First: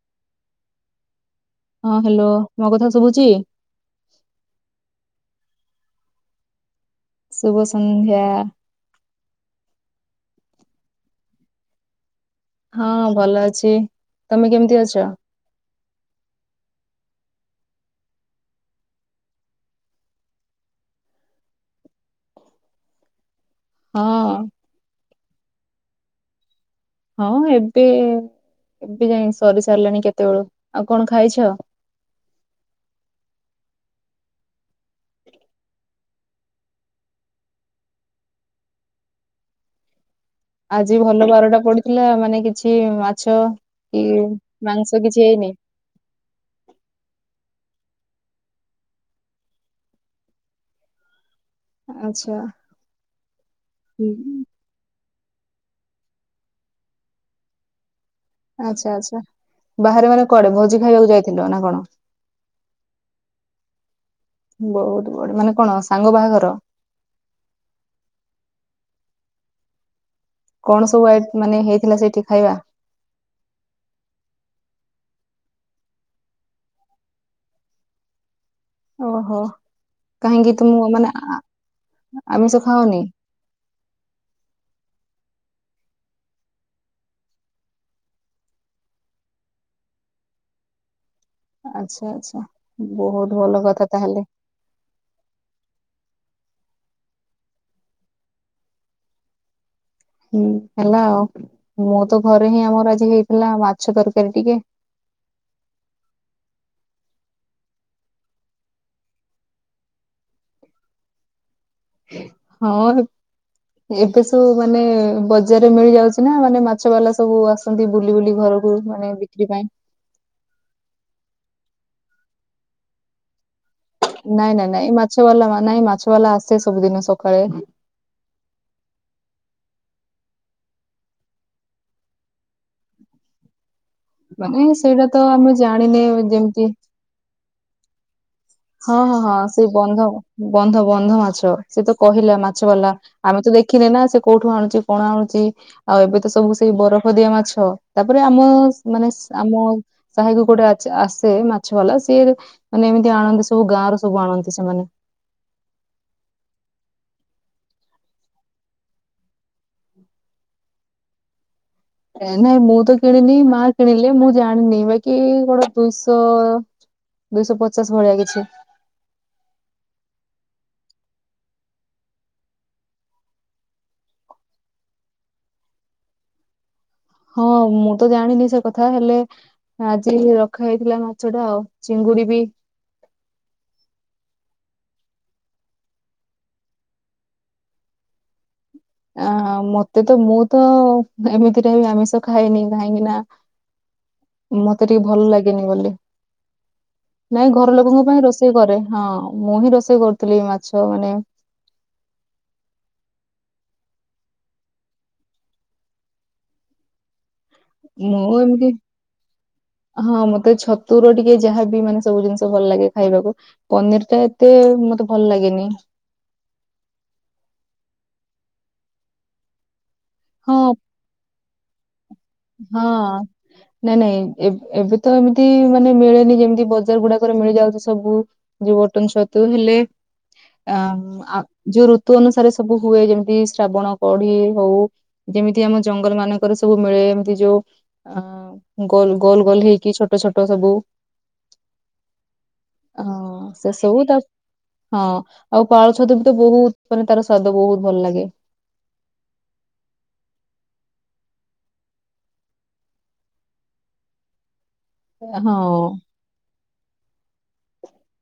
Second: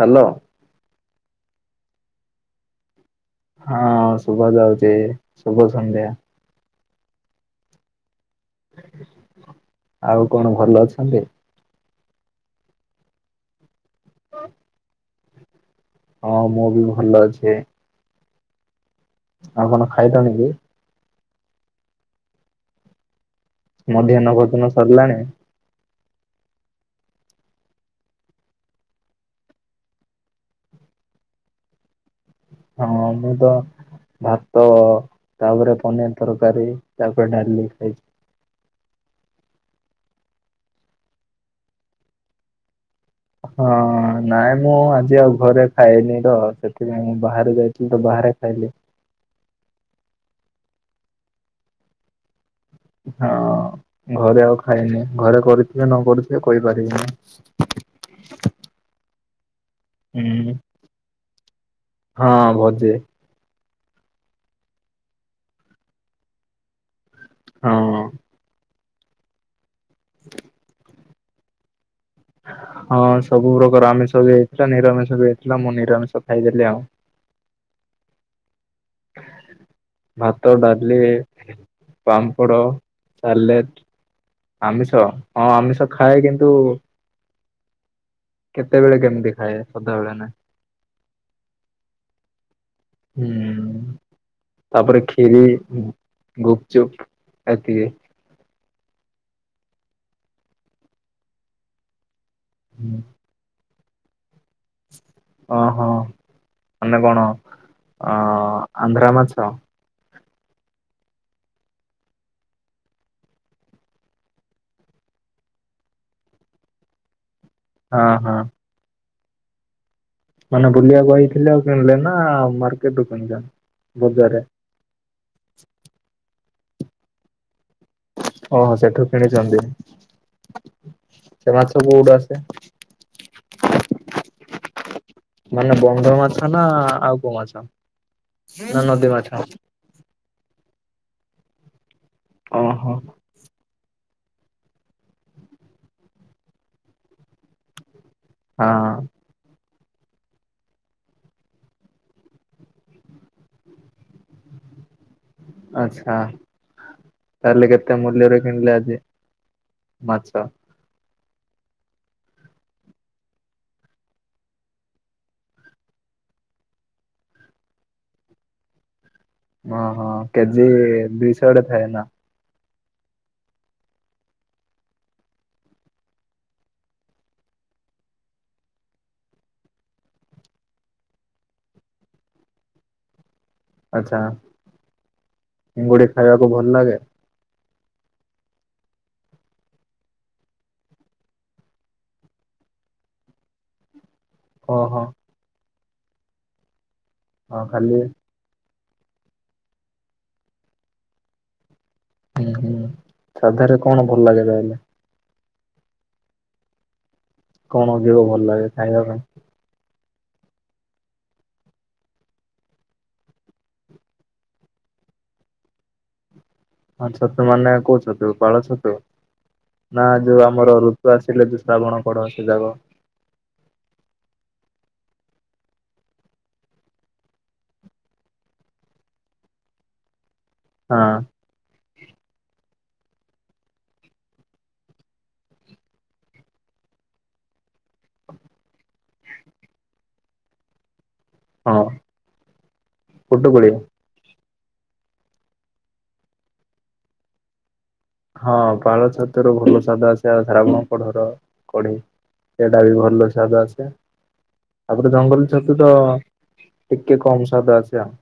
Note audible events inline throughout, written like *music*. Hello. ହଁ hello ମୋ କଥା ଶୁଭୁଛି? ହଁ ଶୁଭା ଯାଉଛି ଶୁଭ ସନ୍ଧ୍ୟା। ଶୁଭ ସନ୍ଧ୍ୟା। ଆଉ କଣ ଭଲ ଅଛନ୍ତି? ହଁ ଭଲ ଅଛି ତମେ କେମିତି ଅଛ? ହଁ ମୁଁ ବି ଭଲ ଅଛି। ଆଉ କଣ ଖାଇଲଣି କି? ମଧ୍ୟାହ୍ନ ହଁ ଭୋଜନ ସରିଲାଣି। ହଁ ଏବେ ଏବେ ଯାଇ ସରି ସାରିଲାଣି କେତେବେଳୁ ଆଉ କଣ ଖାଇଛ? ହଁ ମୁଁ ତ ଭାତ ତାପରେ ପନିର ତରକାରୀ ତାପରେ ଡାଲି ଖାଇଛି। ଆଜି ଭଲ ବାରଟା ପଡିଥିଲା ମାନେ କିଛି ମା ହଁ ନାଇଁ ମୁଁ ଆଉ ଆଜି ଆଉ ହେଇନି ଘରେ ଖାଇନି ତ ସେଥିପାଇଁ ବାହାରେ ଯାଇଥିଲି ତ ବାହାରେ ଖାଇଲି। ଆଚ୍ଛା। ହଁ ଘରେ ହୁଁ ଆଉ ଖାଇନି ଘରେ କରିଥିବେ ନ କରିଥିବେ କହିପାରିବିନି। ଆଚ୍ଛା ଆଚ୍ଛା ବାହାରେ ମାନେ କୁଆଡେ ହୁଁ ଭୋଜି ଖାଇବାକୁ ଯାଇଥିଲ ନା କଣ? ହଁ ଭଜେ ବହୁତ ବଢିଆ ମାନେ କଣ ସାଙ୍ଗ ବାହାଘର। ହଁ। ହ *inaudible* କଣ ସବୁ ଆଇ ମାନେ ହେଇଥିଲା ସେଇଠି ଖାଇବା। ହଁ ସବୁ ପ୍ରକାର ଆମିଷ ବି ହେଇଥିଲା ନିରାମିଷ ବି ହେଇଥିଲା। ମୁଁ ନିରାମିଷ ଖାଇଦେଲି ଆଉ। ଓହୋ ଭାତ, କାହିଁକି ତୁମ ଡାଲି, ମାନେ ଆ- ଆମିଷ ପାମ୍ପଡ଼ ଖାଅନି? ସାଲେଟ ଆମିଷ ହଁ ଆମିଷ ଖାଏ କିନ୍ତୁ କେତେବେଳେ କେମିତି ଖାଏ ସଧାବେଳେ ନୁହେଁ। ଆଚ୍ଛା ଆଚ୍ଛା ବହୁତ ଭଲ ହୁଁ କଥା ତାହେଲେ। ତାପରେ ଖୀରି, ଗୁପଚୁପ ଏତିକି। ହୁଁ ହେଲୋ ମୁଁ ତ ଘରେ ହିଁ ଆମର ଆଜି ହେଇଥିଲା ମାଛ ତରକାରୀ ଟିକେ। ଓ ହୋ ମାନେ କଣ ଅ ଆନ୍ଧ୍ରା ମାଛ। ହଁବେ। ଏବେ ସବୁ ମାନେ ବଜାରରେ ମିଳି ଯାଉଛି ନା ମାନେ ମାଛ ବାଲା ସବୁ ଆସୁ ଏମିତି ହଁ ବୁଲି ହଁ ବୁଲି ଘରକୁ ମାନେ ବିକ୍ରି ପାଇଁ। ମାନେ ବୁଲିବାକୁ ଆଇଥିଲେ ଆଉ କିଣିଲେ ନା ମାର୍କେଟରୁ କିଣିକି ଆଣି ନାଇଁ ନାଇଁ ନାଇଁ ମାଛ ବାଲା ନାଇଁ ମାଛ ବାଲା ଆସେ ସବୁଦିନ ସକାଳେ। ଓହୋ ସେଠୁ କିଣିଛନ୍ତି ସେ ମାଛ କୋଉଠୁ ଆସେ। ମାନେ ସେଇଟା ତ ଆମେ ଜାଣିନେ ଯେମତି। ହଁ ଆଉ କଉ ମାଛ। ନା ହଁ ନଦୀ ହଁ ମାଛ ହଁ ସେ ବନ୍ଧ ବନ୍ଧ ବନ୍ଧ ମାଛ ସେ ତ କହିଲା ମାଛ ଓହୋ ବାଲା। ହଁ ଆମେ ତ ଦେଖିନେ ନା ସେ କୋଉଠୁ ଆଣୁଛି କଣ ଆଣୁଛି ଆଉ ଏବେ ତ ସବୁ ସେଇ ବରଫ ଦିଆ ମାଛ। ତାପରେ ଆମ ମାନେ ଆମ। ସାହି କୁ ଗୋଟେ ଆସେ ମାଛ ବାଲା ସିଏ ମାନେ ଏମିତି ଆଣନ୍ତି। ସବୁ ଗାଁ ର ସବୁ ଆଣନ୍ତି ସେମାନେ। ଆଚ୍ଛା। ତାହେଲେ କେତେ ମୂଲ୍ୟରେ କିଣିଲେ ଆଜି ମାଛ। ନାଇଁ ମୁଁ ତ କିଣିନି ମା କିଣିଲେ ମୁଁ ଜାଣିନି ବାକି ଗୋଟେ ଦୁଇଶହ। ଦୁଇଶହ ପଚାଶ ଭଳିଆ କିଛି। ଓହୋ କେଜି ଦିଇଶହଡେ ଥାଏ ନା। ହଁ ମୁଁ ତ ଜାଣିନି ସେ କଥା ହେଲେ। ଆଜି ରଖା ହେଇଥିଲା ମାଛ ଟା ଆଉ ଚିଙ୍ଗୁଡି ବି। ଆଚ୍ଛା ଚିଙ୍ଗୁଡି ଖାଇବାକୁ ଭଲ ଲାଗେ। ଆ ମତେ ତ ମୁଁ ତ ଏମିତିରେ ଆମିଷ ଖାଏନି କାହିଁକି ନା ଓହୋ ମତେ ଟିକେ ଭଲ ଲାଗେନି ବୋଲି। ନାଇଁ ହଁ ଘର ଖାଲି ଲୋକଙ୍କ ପାଇଁ ରୋଷେଇ କରେ ହଁ ମୁଁ ହିଁ ରୋଷେଇ କରୁଥିଲି ମାଛ ମାନେ। ହୁଁ ହୁଁ ସାଧାରେ କଣ ଭଲ ଲାଗେ ତାହେଲେ। କଣ ଯିବ ମୁଁ ଭଲ ଏମିତି ଲାଗେ ଖାଇବା ପାଇଁ। ହଁ ମତେ ଛତୁର ଟିକେ ଯାହାବି ମାନେ ସବୁ ଜିନିଷ ଭଲ ଲାଗେ ଖାଇବାକୁ। ପନିର ଟା ଏତେ ମତେ ଭଲ ଲାଗେନି। ହଁ ଛତୁ ମାନେ କହୁଛତୁ ପାଳଛତୁ ନା ଯୋଉ ହଁ ଆମର ଋତୁ ଆସିଲେ। ଶ୍ରାବଣ ପଡ ଅଛି। ହଁ। ନାଇଁ ନାଇଁ ଏବେ ତ ଏମିତି ମାନେ ମିଳେନି ଯେମିତି ବଜାର ଗୁଡାକରେ ମିଳିଯାଉଛି ସବୁ। ଯୋଉ ବଟନ ଛତୁ ହେଲେ ହଁ ଅ ଯଉ ଋତୁ ଅନୁସାରେ। ସବୁ ହୁଏ ଯେମିତି ଶ୍ରାବଣ କଢି ହଉ ଯେମିତି ଆମ ଜଙ୍ଗଲ ମାନଙ୍କର ସବୁ ମିଳେ। ଯୋଉ ଅ ଗଲ ଗୋଲ ଗୋଲ ହେଇକି ଛୋଟ ଛୋଟ ସବୁ। ହଁ ହଁ ଫୁଟୁକୁଳି ସେ ସେବୁ ତ। ହଁ ଆଉ ପାଳ ଛତୁ ବି ତ ବହୁତ ମାନେ ତାର ସ୍ଵାଦ ବହୁତ ଭଲ ଲାଗେ। ହଁ ପାଳ ଛତରୁ ଭଲ ସ୍ୱାଦ ଆସେ ଶ୍ରାବଣ କଢ଼ର କଢି। ସେଇଟା ବି ଭଲ ସ୍ୱାଦ ଆସେ। ତାପରେ ଜଙ୍ଗଲ ହଁ ଛତୁ ତ ଟିକେ କମ ସ୍ୱାଦ ଆସେ ଆଉ।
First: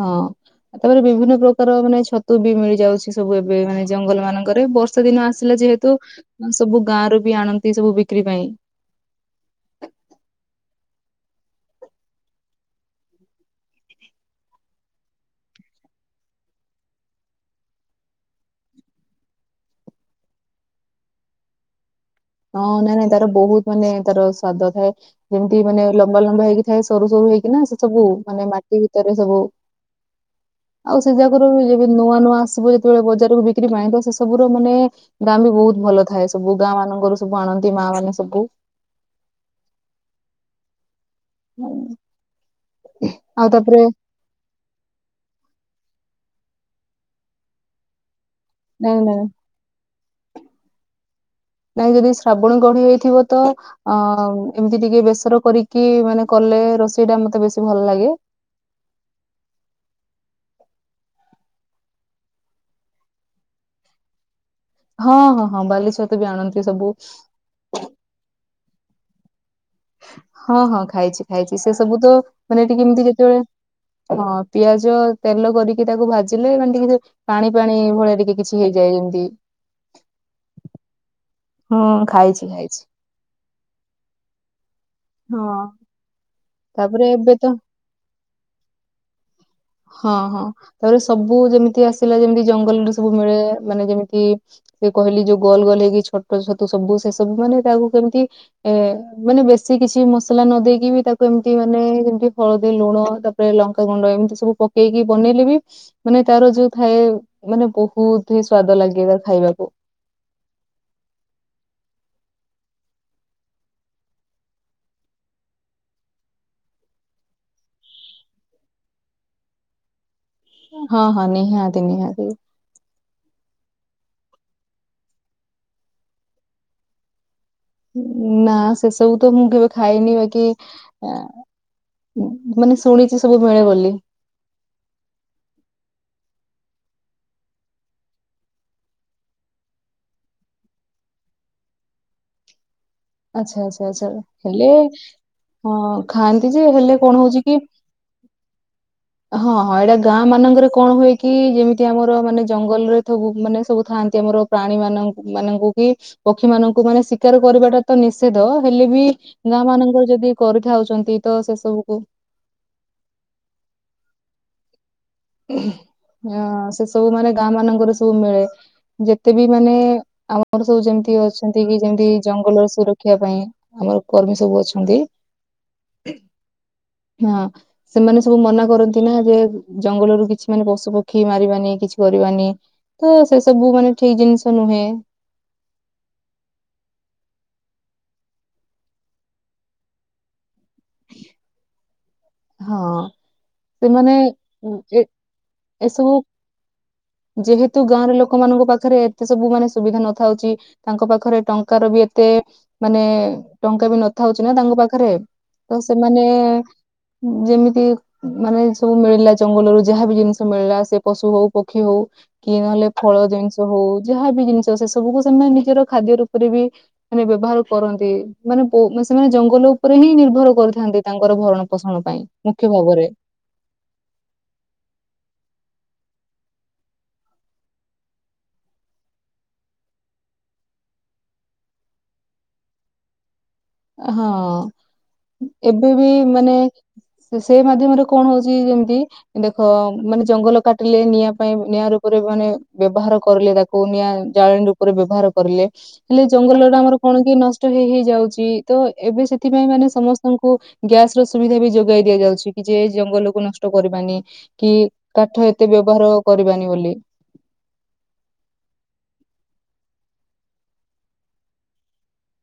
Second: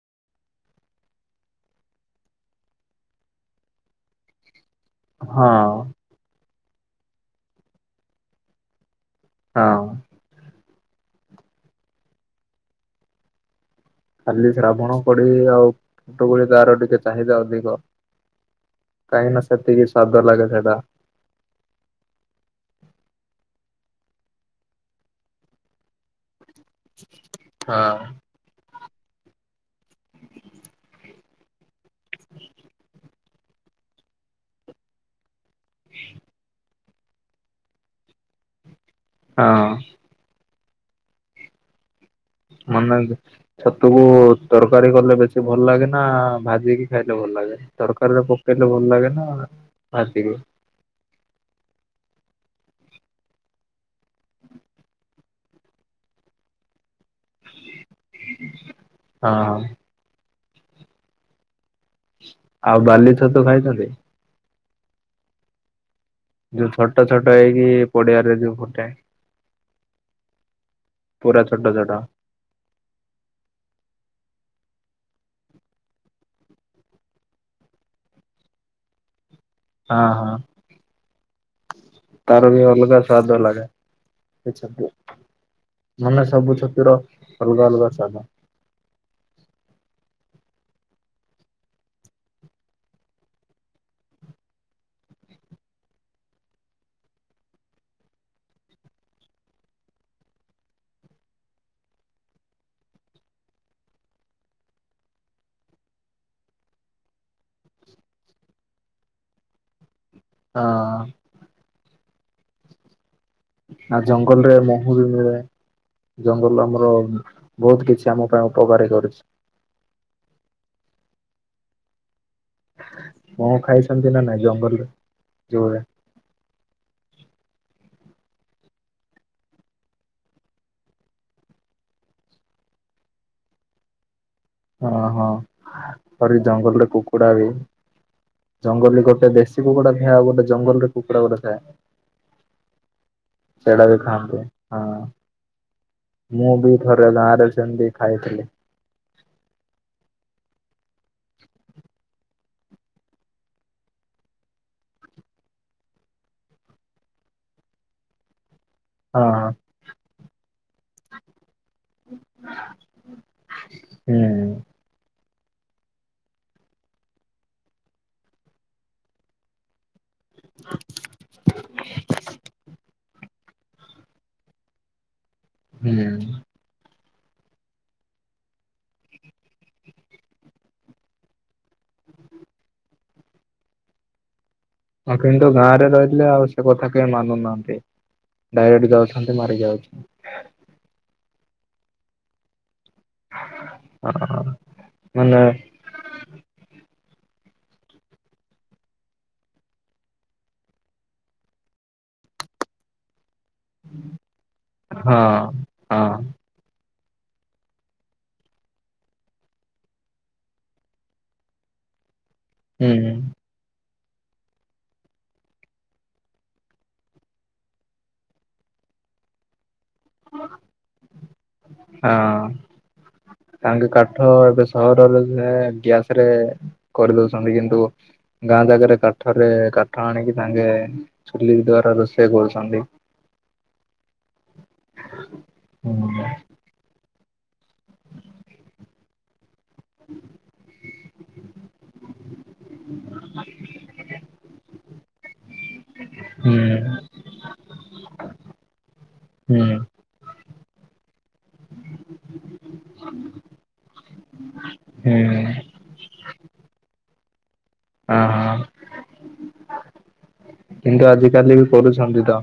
ହଁ। ଆ ତାପରେ ବିଭିନ୍ନ ପ୍ରକାର ମାନେ ଛତୁ ବି ମିଳି ଯାଉଛି ସବୁ ଏବେ ମାନେ ଜଙ୍ଗଲ ମାନଙ୍କରେ ବ। ଦଶ ଦିନ ଆସିଲା ହଁ ଯେହେତୁ ସବୁ ଗାଁରୁ ବି ଆଣନ୍ତି ସବୁ ବିକ୍ରି ପାଇଁ। ହଁ। ଖାଲି ଶ୍ରାବଣ ପଡି ଆଉ ଫଟ ଗ ତାର ଟିକେ ଚାହିଦା ଅଧିକ। କାଇଁ ନା ସେତିକି ସ୍ୱାଦ ଲାଗେ ସେଇଟା। ହଁ ନାଇଁ ନାଇଁ ତାର ବହୁତ ମାନେ ତାର ସ୍ଵାଦ ଥାଏ ଯେମିତି ମାନେ ଲମ୍ବା ଲମ୍ବା ହେଇକି। ଏ ସରୁ ସରୁ ହେଇକିନା ସେ ହଁ ସବୁ ମାନେ ମାଟି ଭିତରେ ସବୁ। ଆଉ ସେ ଜାଗା ରୁ ଯେବେ ନୂଆ ନୂଆ ଆସିବ ଯେତେବେଳେ ବଜାରକୁ ବିକ୍ରି ପାଇଁ ସେ ସବୁର ମାନେ ଗାଁ ବି ବହୁତ ଭଲ ଥାଏ ସବୁ ଗାଁ ମାନଙ୍କର ସବୁ ଆଣନ୍ତି ମା ମାନେ ସବୁ। ହଁ। ହୁଁ। ମାନେ ଛାତକୁ ତରକାରୀ କଲେ ବେଶୀ ଭଲ ଲାଗେ ନା ଭାଜିକି ଖାଇଲେ ଭଲ ଲାଗେ ତରକାରୀରେ ପ ହେଲେ ଭଲ ନାଇଁ ଲାଗେ ନାଇଁ ନା ହେତିକି ନାଇଁ ଯଦି ଶ୍ରାବଣ ଗଢି ହେଇଥିବ ତ ଅ ଏମିତି ଟିକେ ବେସର କରିକି ମାନେ କଲେ ରୋଷେଇ ଟା ମତେ ବେଶୀ ଭଲ ଲାଗେ। ହଁ ହଁ। ଆଉ ବାଲି ଛତୁ ଖାଇଛନ୍ତି? ହଁ ହଁ ହଁ ବାଲେଶ୍ବର ଯୋଉ ଛୋଟ ଛୋଟ ହେଇକି ପଡିଆରେ ଯୋଉ ଫୁଟେ। ହଁ ହଁ ଖାଇଛି ପୁରା ଖାଇଛି ଛୋଟ ସେ ଛୋଟ ସବୁ ତ ମାନେ ଟିକେ ଏମିତି ଯେତେବେଳେ ହଁ ପିଆଜ ତେଲ କରିକି ତାକୁ ଭାଜିଲେ ମାନେ ଟିକେ ପାଣି ପାଣି ଭଳିଆ ଟିକେ କିଛି ହେଇଯାଏ ଯେମତି। ହଁ ହଁ। ହଁ ଖାଇଛି ତାର ବି ଖାଇଛି ଅଲଗା ସ୍ୱାଦ ଲାଗେ ସେ ଛତୁ। ହଁ। ମାନେ ସବୁ ଛତୁ ର ତାପରେ ଏବେ ତ ଅଲଗା ଅଲଗା ସ୍ଵାଦ। ହଁ ହଁ ତାପରେ ସବୁ ଯେମିତି ଆସିଲା ଯେମିତି ଜଙ୍ଗଲରେ ସବୁ ମିଳେ ମାନେ ଯେମିତି ଜଉ କହିଲି ଯୋଉ ଗୋଲ ଗୋଲ ହେଇକି ଛୋଟ ଛତୁ ସବୁ ସେ ସବୁ ମାନେ ତାକୁ କେମିତି ଏ ମାନେ ବେଶୀ କିଛି ମସଲା ନ ଦେଇେଇକି ବି ତାକୁ ଏମିତି ମାନେ ଯେମତି ହଳଦୀ ଲୁଣ ତାକୁ ଲଙ୍କାଗୁଣ୍ଡ ଏମିତି ସବୁ ପକେଇକି ବନେଇଲେ ବି ମାନେ ତାର ଯୋଉ ଥାଏ ମାନେ ବହୁତ ହିଁ ସ୍ଵାଦ ଲାଗେ ତାର ଖାଇବାକୁ। ହଁ। ଆ ଜଙ୍ଗଲରେ ମହୁ ବି ମିଳେ। ଜଙ୍ଗଲ ଆମର ବହୁତ କିଛି ଆମ ପାଇଁ ଉପକାରୀ କରିଚି। ହଁ ହଁ ନିହାତି ନିହାତି। ମ ଖାଇଛନ୍ତି ନା ନାଇଁ ଜଙ୍ଗଲରେ ଜୋଲରେ? ନା ସେସବୁ ତ ମୁଁ କେବେ ଖାଇନି ବାକି ମାନେ ଶୁଣିଛି ସବୁ ମିଳେ ବୋଲି। ହଁ ହଁ ଆରେ ଜଙ୍ଗଲରେ କୁକୁଡା ବି। ଜଙ୍ଗଲରେ ଗୋଟେ ଦେଶୀ କୁକୁଡା ଥାଏ ଆଉ ଗୋଟେ ଜଙ୍ଗଲରେ କୁକୁଡା ଗୋଟେ ଥାଏ। *unintelligible* ଆଚ୍ଛା ଆଚ୍ଛା ସେଇଟା ବି ଆଚ୍ଛା ଖାଆନ୍ତି ହେଲେ ହଁ ହଁ ଖାଆନ୍ତି ଯେ ହେଲେ କଣ ହଉଛି କି ଦେଇଖାଇଥିଲେ। ହଁ ହଁ ଏଇଟା ଗାଁ ମାନଙ୍କରେ କଣ ହୁଏ କି ଯେମିତି ଆମର ମାନେ ଜଙ୍ଗଲରେ ସବୁ ମାନେ ସବୁ ଥାଆନ୍ତି ଆମର। ପ୍ରାଣୀ ମାନ ମାନଙ୍କୁ କି ପକ୍ଷୀ ମାନଙ୍କୁ ମାନେ ଶିକାର କରିବାଟା ତ ନିଷେଧ ହେଲେ ବି ହଁ ଗାଁ ମାନଙ୍କର ଯଦି କରିଥାଉଛନ୍ତି ତ ସେ ସବୁକୁ ହୁଁ। ସେ ସବୁ ମାନେ ଗାଁ ମାନଙ୍କର ସବୁ ମିଳେ ଯେତେ ବି ମାନେ ଆମର ସବୁ ଯେମିତି ଅଛନ୍ତି କି ଯେମତି ଜଙ୍ଗଲର ସୁରକ୍ଷା ପାଇଁ ଆମର କର୍ମୀ ସବୁ ଅଛନ୍ତି। ହୁଁ। ହଁ ସେମାନେ ସବୁ ମନା କରନ୍ତି ନା ଯେ ଜଙ୍ଗଲରୁ କିଛି ମାନେ ପଶୁ ପକ୍ଷୀ ମାରିବାନି କିଛି କରିବାନି। ତ ସେ ସବୁ ମାନେ ଠିକ ଜିନିଷ ନୁହେଁ। ହଁ କିନ୍ତୁ ଗାଁ ରେ ରହିଥିଲେ ଆଉ ସେ କଥା କେହି ମାନୁନାହାନ୍ତି। ଡାଇରେକ୍ଟ ଯାଉଛନ୍ତି ମାରିକିଆଉଛନ୍ତି। ହଁ ସେମାନେ ଏ ମାନେ ଏସବୁ ଯେହେତୁ ଗାଁର ଲୋକମାନଙ୍କ ପାଖରେ ଏତେ ସବୁ ମାନେ ସୁବିଧା ନଥାଉଚି ତାଙ୍କ ପାଖରେ ଟଙ୍କାର ବି ଏତେ ମାନେ ଟଙ୍କା ବି ନଥାଉଛି ନା ତାଙ୍କ ପାଖରେ ହଁ ତ ହଁ। ସେମାନେ ଯେମିତି ମାନେ ସବୁ ମିଳିଲା ଜଙ୍ଗଲରୁ ଯାହା ବି ଜିନିଷ ମିଳିଲା ସେ ପଶୁ ହଉ ପକ୍ଷୀ ହଉ କି ନହେଲେ ହୁଁ ଫଳ ଜିନିଷ ହଉ ଯାହା ବି ଜିନିଷ ସେ ସବୁକୁ ସେମାନେ ନିଜର ଖାଦ୍ୟ ରୂପରେ ବି ମାନେ ବ୍ୟବହାର କରନ୍ତି ମାନେ ସେମାନେ ଜଙ୍ଗଲ ଉପରେ ହିଁ ନିର୍ଭର କରିୁଥାନ୍ତି ତାଙ୍କର ଭରଣ ପୋଷଣ ପାଇଁ ହଁ ମୁଖ୍ୟ ଭାବରେ। ତାଙ୍କେ କାଠ ଏବେ ସହରରେ ସେ ଗ୍ୟାସ ରେ କରିଦଉଛନ୍ତି କିନ୍ତୁ? ଗାଁ ଜାଗାରେ କାଠରେ କାଠ ଆଣିକି ସାଙ୍ଗେ ଚୁଲି ଦ୍ଵାରା ରୋଷେଇ କରୁଛନ୍ତି। ହଁ ଏବେ ହୁଁ ବି ମାନେ ସେଇ ମାଧ୍ୟମରେ କଣ ହଉଛି ଯେମିତି ଦେଖ ମାନେ ଜଙ୍ଗଲ କାଟିଲେ ନିଆଁ ପାଇଁ ନିଆଁ ରୂପରେ ମାନେ ବ୍ୟବହାର କରିଲେ ତାକୁ ନିଆଁ ଜାଳିଣୀ ରୂପରେ ବ୍ୟବହାର କରିଲେ ହେଲେ ଜଙ୍ଗଲ ଟା ହୁଁ ଆମର କଣ କି ନଷ୍ଟ ହେଇ ହୋଇ ଯାଉଛି। ତ ଏବେ ହୁଁ ସେଥିପାଇଁ ମାନେ ସମସ୍ତେ ଙ୍କୁ ଗ୍ୟାସ ର ସୁବିଧା ବି ଯୋଗାଇ ଦିଆଯାଉଛି କି ଯେ ଜଙ୍ଗଲକୁ ନଷ୍ଟ କରିବାନି। କି ହଁ କାଠ ଏତେ ବ୍ୟବହାର କରିବାନି ବୋଲି। ହଁ ହଁ। କିନ୍ତୁ ଆଜିକାଲି ବି କରୁଛନ୍ତି ତ।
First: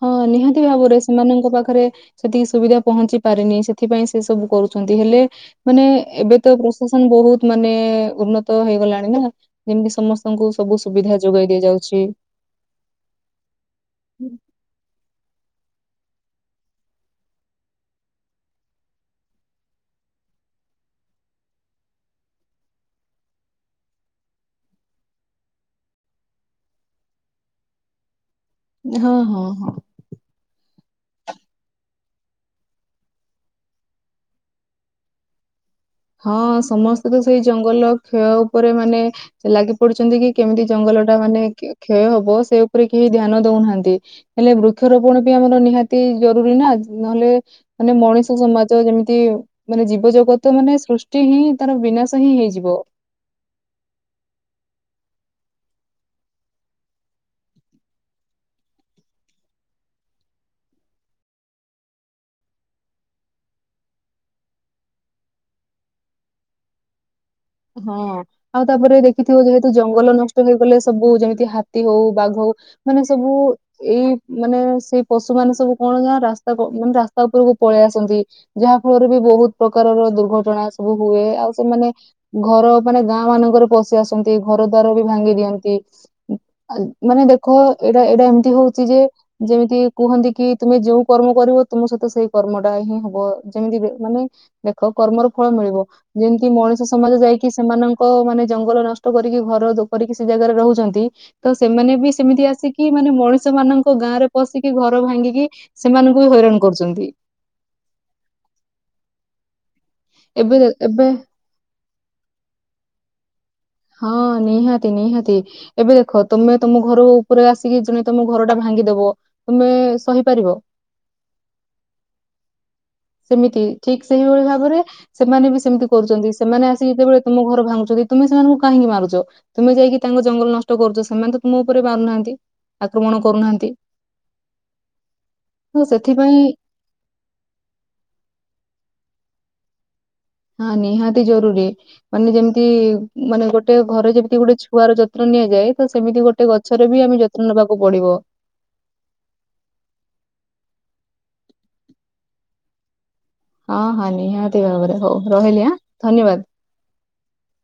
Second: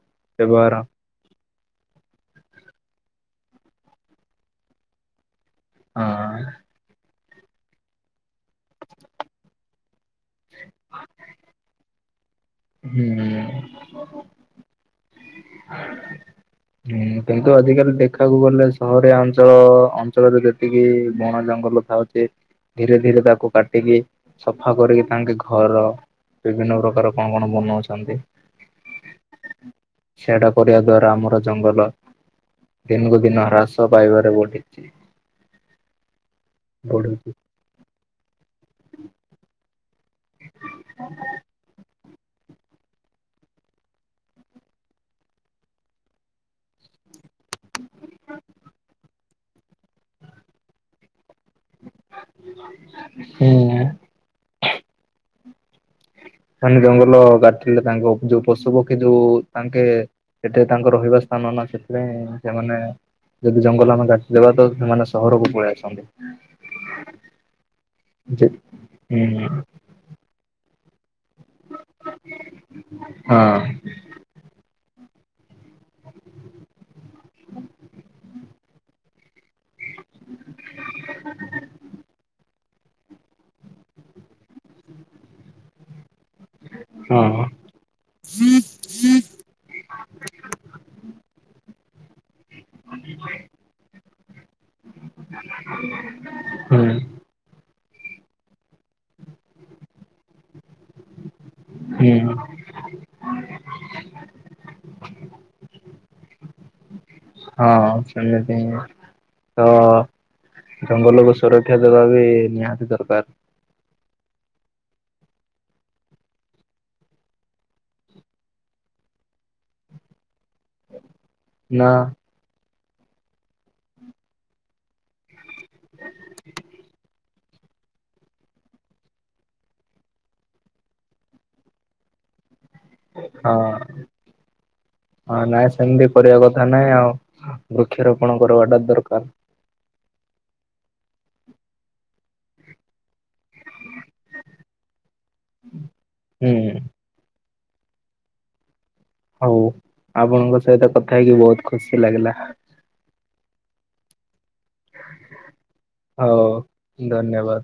ହଁ ନିହାତି ବ୍ୟବହାର ଭାବରେ ସେମାନଙ୍କ ପାଖରେ ସେତିକି ସୁବିଧା ପହଞ୍ଚି ପାରିନି ସେଥିପାଇଁ ସେ ସବୁ କରୁଛନ୍ତି ହେଲେ ମାନେ ହଁ ଏବେ ତ ପ୍ରଶାସନ ବହୁତ ମାନେ ଉନ୍ନତ ହେଇଗଲାଣି ନା ଯେମିତି ସମସ୍ ସମସ୍ତଙ୍କୁ ସବୁ ସୁବିଧା ଯୋଗାଇ ଦିଆଯାଉଛି। ହୁଁ *unintelligible* ଆ *unintelligible* କିନ୍ତୁ ଆଜିକାଲି ଦେଖିବାକୁ ଗଲେ ସହରିଆ ଅଞ୍ଚଳ ଅଞ୍ଚଳରେ ଯେତିକି ବଣ ଜଙ୍ଗଲ ଥାଉଛି ଧୀରେ ଧୀରେ ତାକୁ କାଟିକି ସଫା କରିକି ତାଙ୍କେ ଘର ବିଭିନ୍ନ ପ୍ରକାର କଣ କଣ ବନାଉଛନ୍ତି। ହଁ ହଁ ହଁ। ସେଟା କରିବା ଦ୍ଵାରା ଆମର ଜଙ୍ଗଲ ଦିନକୁ ଦିନ ହ୍ରାସ ପାଇବାରେ ବଢିଛି। ହଁ ସମସ୍ତେ ତ ବଢୁଛି ସେଇ ଜଙ୍ଗଲ କ୍ଷୟ ଉପରେ ମାନେ ସେ ଲାଗି ପଡୁଛନ୍ତି କି କେମିତି ଜଙ୍ଗଲଟା ମାନେ କ୍ଷୟ ହବ ସେ ଉପରେ କେହି ଧ୍ୟାନ ଦଉନାହାନ୍ତି ହେଲେ ବୃକ୍ଷରୋପଣ ବି ଆମର ନିହାତି ଜରୁରୀ ନା ନହେଲେ ମାନେ ମଣିଷ ସମାଜ ଯେମିତି ମାନେ ଜୀବଜଗତ ମାନେ ଟି ହିଁ ତାର ବିନାଶ ହିଁ ହେଇଯିବ। ହୁଁ। ସେମାନେ ଜଙ୍ଗଲ ଗାଟିଲେ ତାଙ୍କ ଯୋଉ ପଶୁ ପକ୍ଷୀ ଯୋଉ ତାଙ୍କେ ସେଠି ତାଙ୍କ ରହିବା ସ୍ଥାନ ନା ସେଥିପାଇଁ ସେମାନେ ଯଦି ଜଙ୍ଗଲ ଆମେ ଗାଟିଦବା ତ ସେମାନେ ସହରକୁ ପଳେଇ ଆସଛନ୍ତି। ହଁ ଆଉ ତାପରେ ଦେଖିଥିବ ଯେହେତୁ ଜଙ୍ଗଲ ନଷ୍ଟ ହେଇଗଲେ ସବୁ ଯେମି ହାତୀ ହଉ ବାଘ ହଉ ମାନେ ସବୁ ହଁ ଏଇ ମାନେ ସେଇ ପଶୁ ମାନେ ସବୁ କଣ ଯାହା ରାସ୍ତା ପ୍ରୋବଲେମ ରାସ୍ତା ଉପରକୁ ପଳେଇ ଆସନ୍ତି ଯାହା ଫଳରେ ବି ବହୁତ ପ୍ରକାରର ଦୁର୍ଘଟଣା ସବୁ ହୁଏ ଆଉ ସେମାନେ ଘର ମାନେ ଗାଁ ମାନଙ୍କରେ ପଶି ଆସନ୍ତି ଘର ଦ୍ୱାର ବି ଭାଙ୍ଗି ଦିଅନ୍ତି। ମାନେ ହଁ। ଦେଖ ଏଇଟା ଏଇଟା ଏମିତି ହଉଛି ଯେ ଯେମିତି କୁହନ୍ତି କି ତୁମେ ଯୋଉ କର୍ମ କରିବ ତୁମ ସହିତ ସେଇ କର୍ମ ଟା ହିଁ ହବ ଯେମିତି ମାନେ ଦେଖ କର୍ମର ଫଳ ମିଳିବ ଯେମିତି ହୁଁ ମଣିଷ ସମାଜ ଯାଇକି ସେମାନଙ୍କ ମାନେ ଜଙ୍ଗଲ ନଷ୍ଟ କରିକି ଘର କରିକି ସେ ଜାଗାରେ ରହୁଛନ୍ତି। ତ ସେମାନେ ବି ହୁଁ ସେମିତି ଆସିକି ମାନେ ମଣିଷ ମାନଙ୍କ ଗାଁ ରେ ପଶିକି ଘର ଭାଙ୍ଗିକି ସେମାନଙ୍କୁ ବି ହଇରାଣ କରୁଛନ୍ତି। ହଁ ହଁ ସେମିତି ତ ଏବେ ଦେ- ଏବେ ଜଙ୍ଗଲ ଗ ସୁରକ୍ଷା ଦେବା ବି ନିହାତି ଦରକାର। ହଁ ନିହାତି ନିହାତି। ଏବେ ଦେଖ ତମେ ତମ ଘର ଉପରେ ଆସିକି ଜଣେ ତମ ଘର ଟା ଭାଙ୍ଗିଦବ। ତମେ ସହିପାରିବ। ନା। ସେମିତି ଠିକ ସେଇଭଳି ଭାବରେ ସେମାନେ ବି ସେମତି କରୁଛନ୍ତି ସେମାନେ ଆସିି ଯେତେବେଳେ ତୁମ ଘର ଭାଙ୍ଗୁଛନ୍ତି ତୁମେ ସେମାନଙ୍କୁ କାହିଁକି ମାରୁଛ ତୁମେ ଯାଇକି ତାଙ୍କ ଜଙ୍ଗଲ ନଷ୍ଟ କରୁଛ ସେମାନେ ତ ତୁମ ଉପରେ ମାରୁନାହାନ୍ତି। ଆକ୍ରମଣ ହଁ କରୁନାହାନ୍ତି ହଁ ନାଇଁ ତ ସେମିତି କରିବା ସେଥିପାଇଁ କଥା। ନାଇଁ ଆଉ ବୃକ୍ଷରୋପଣ କରିବାଟା ଦରକାର। ହଁ ନିହାତି ଜରୁରୀ। ମାନେ ଯେମିତି ମାନେ ଗୋଟେ ଘରେ ଯେମିତି ଗୋଟେ ଛୁଆର ଯତ୍ନ ନିଆଯାଏ। ତ ସେମିତି ଗୋଟେ ହୁଁ ଗଛରେ ବି ଆମେ ଯତ୍ନ ନେବାକୁ ପଡିବ। ହଉ ଆପଣଙ୍କ ସହିତ କଥା ହେଇକି ବହୁତ ଖୁସି ଲାଗିଲା। ହଁ ହଁ ନିହାତି ଭାବରେ ହଉ ରହିଲି ଆଁ ଧନ୍ୟବାଦ। ହଉ ଧନ୍ୟବାଦ।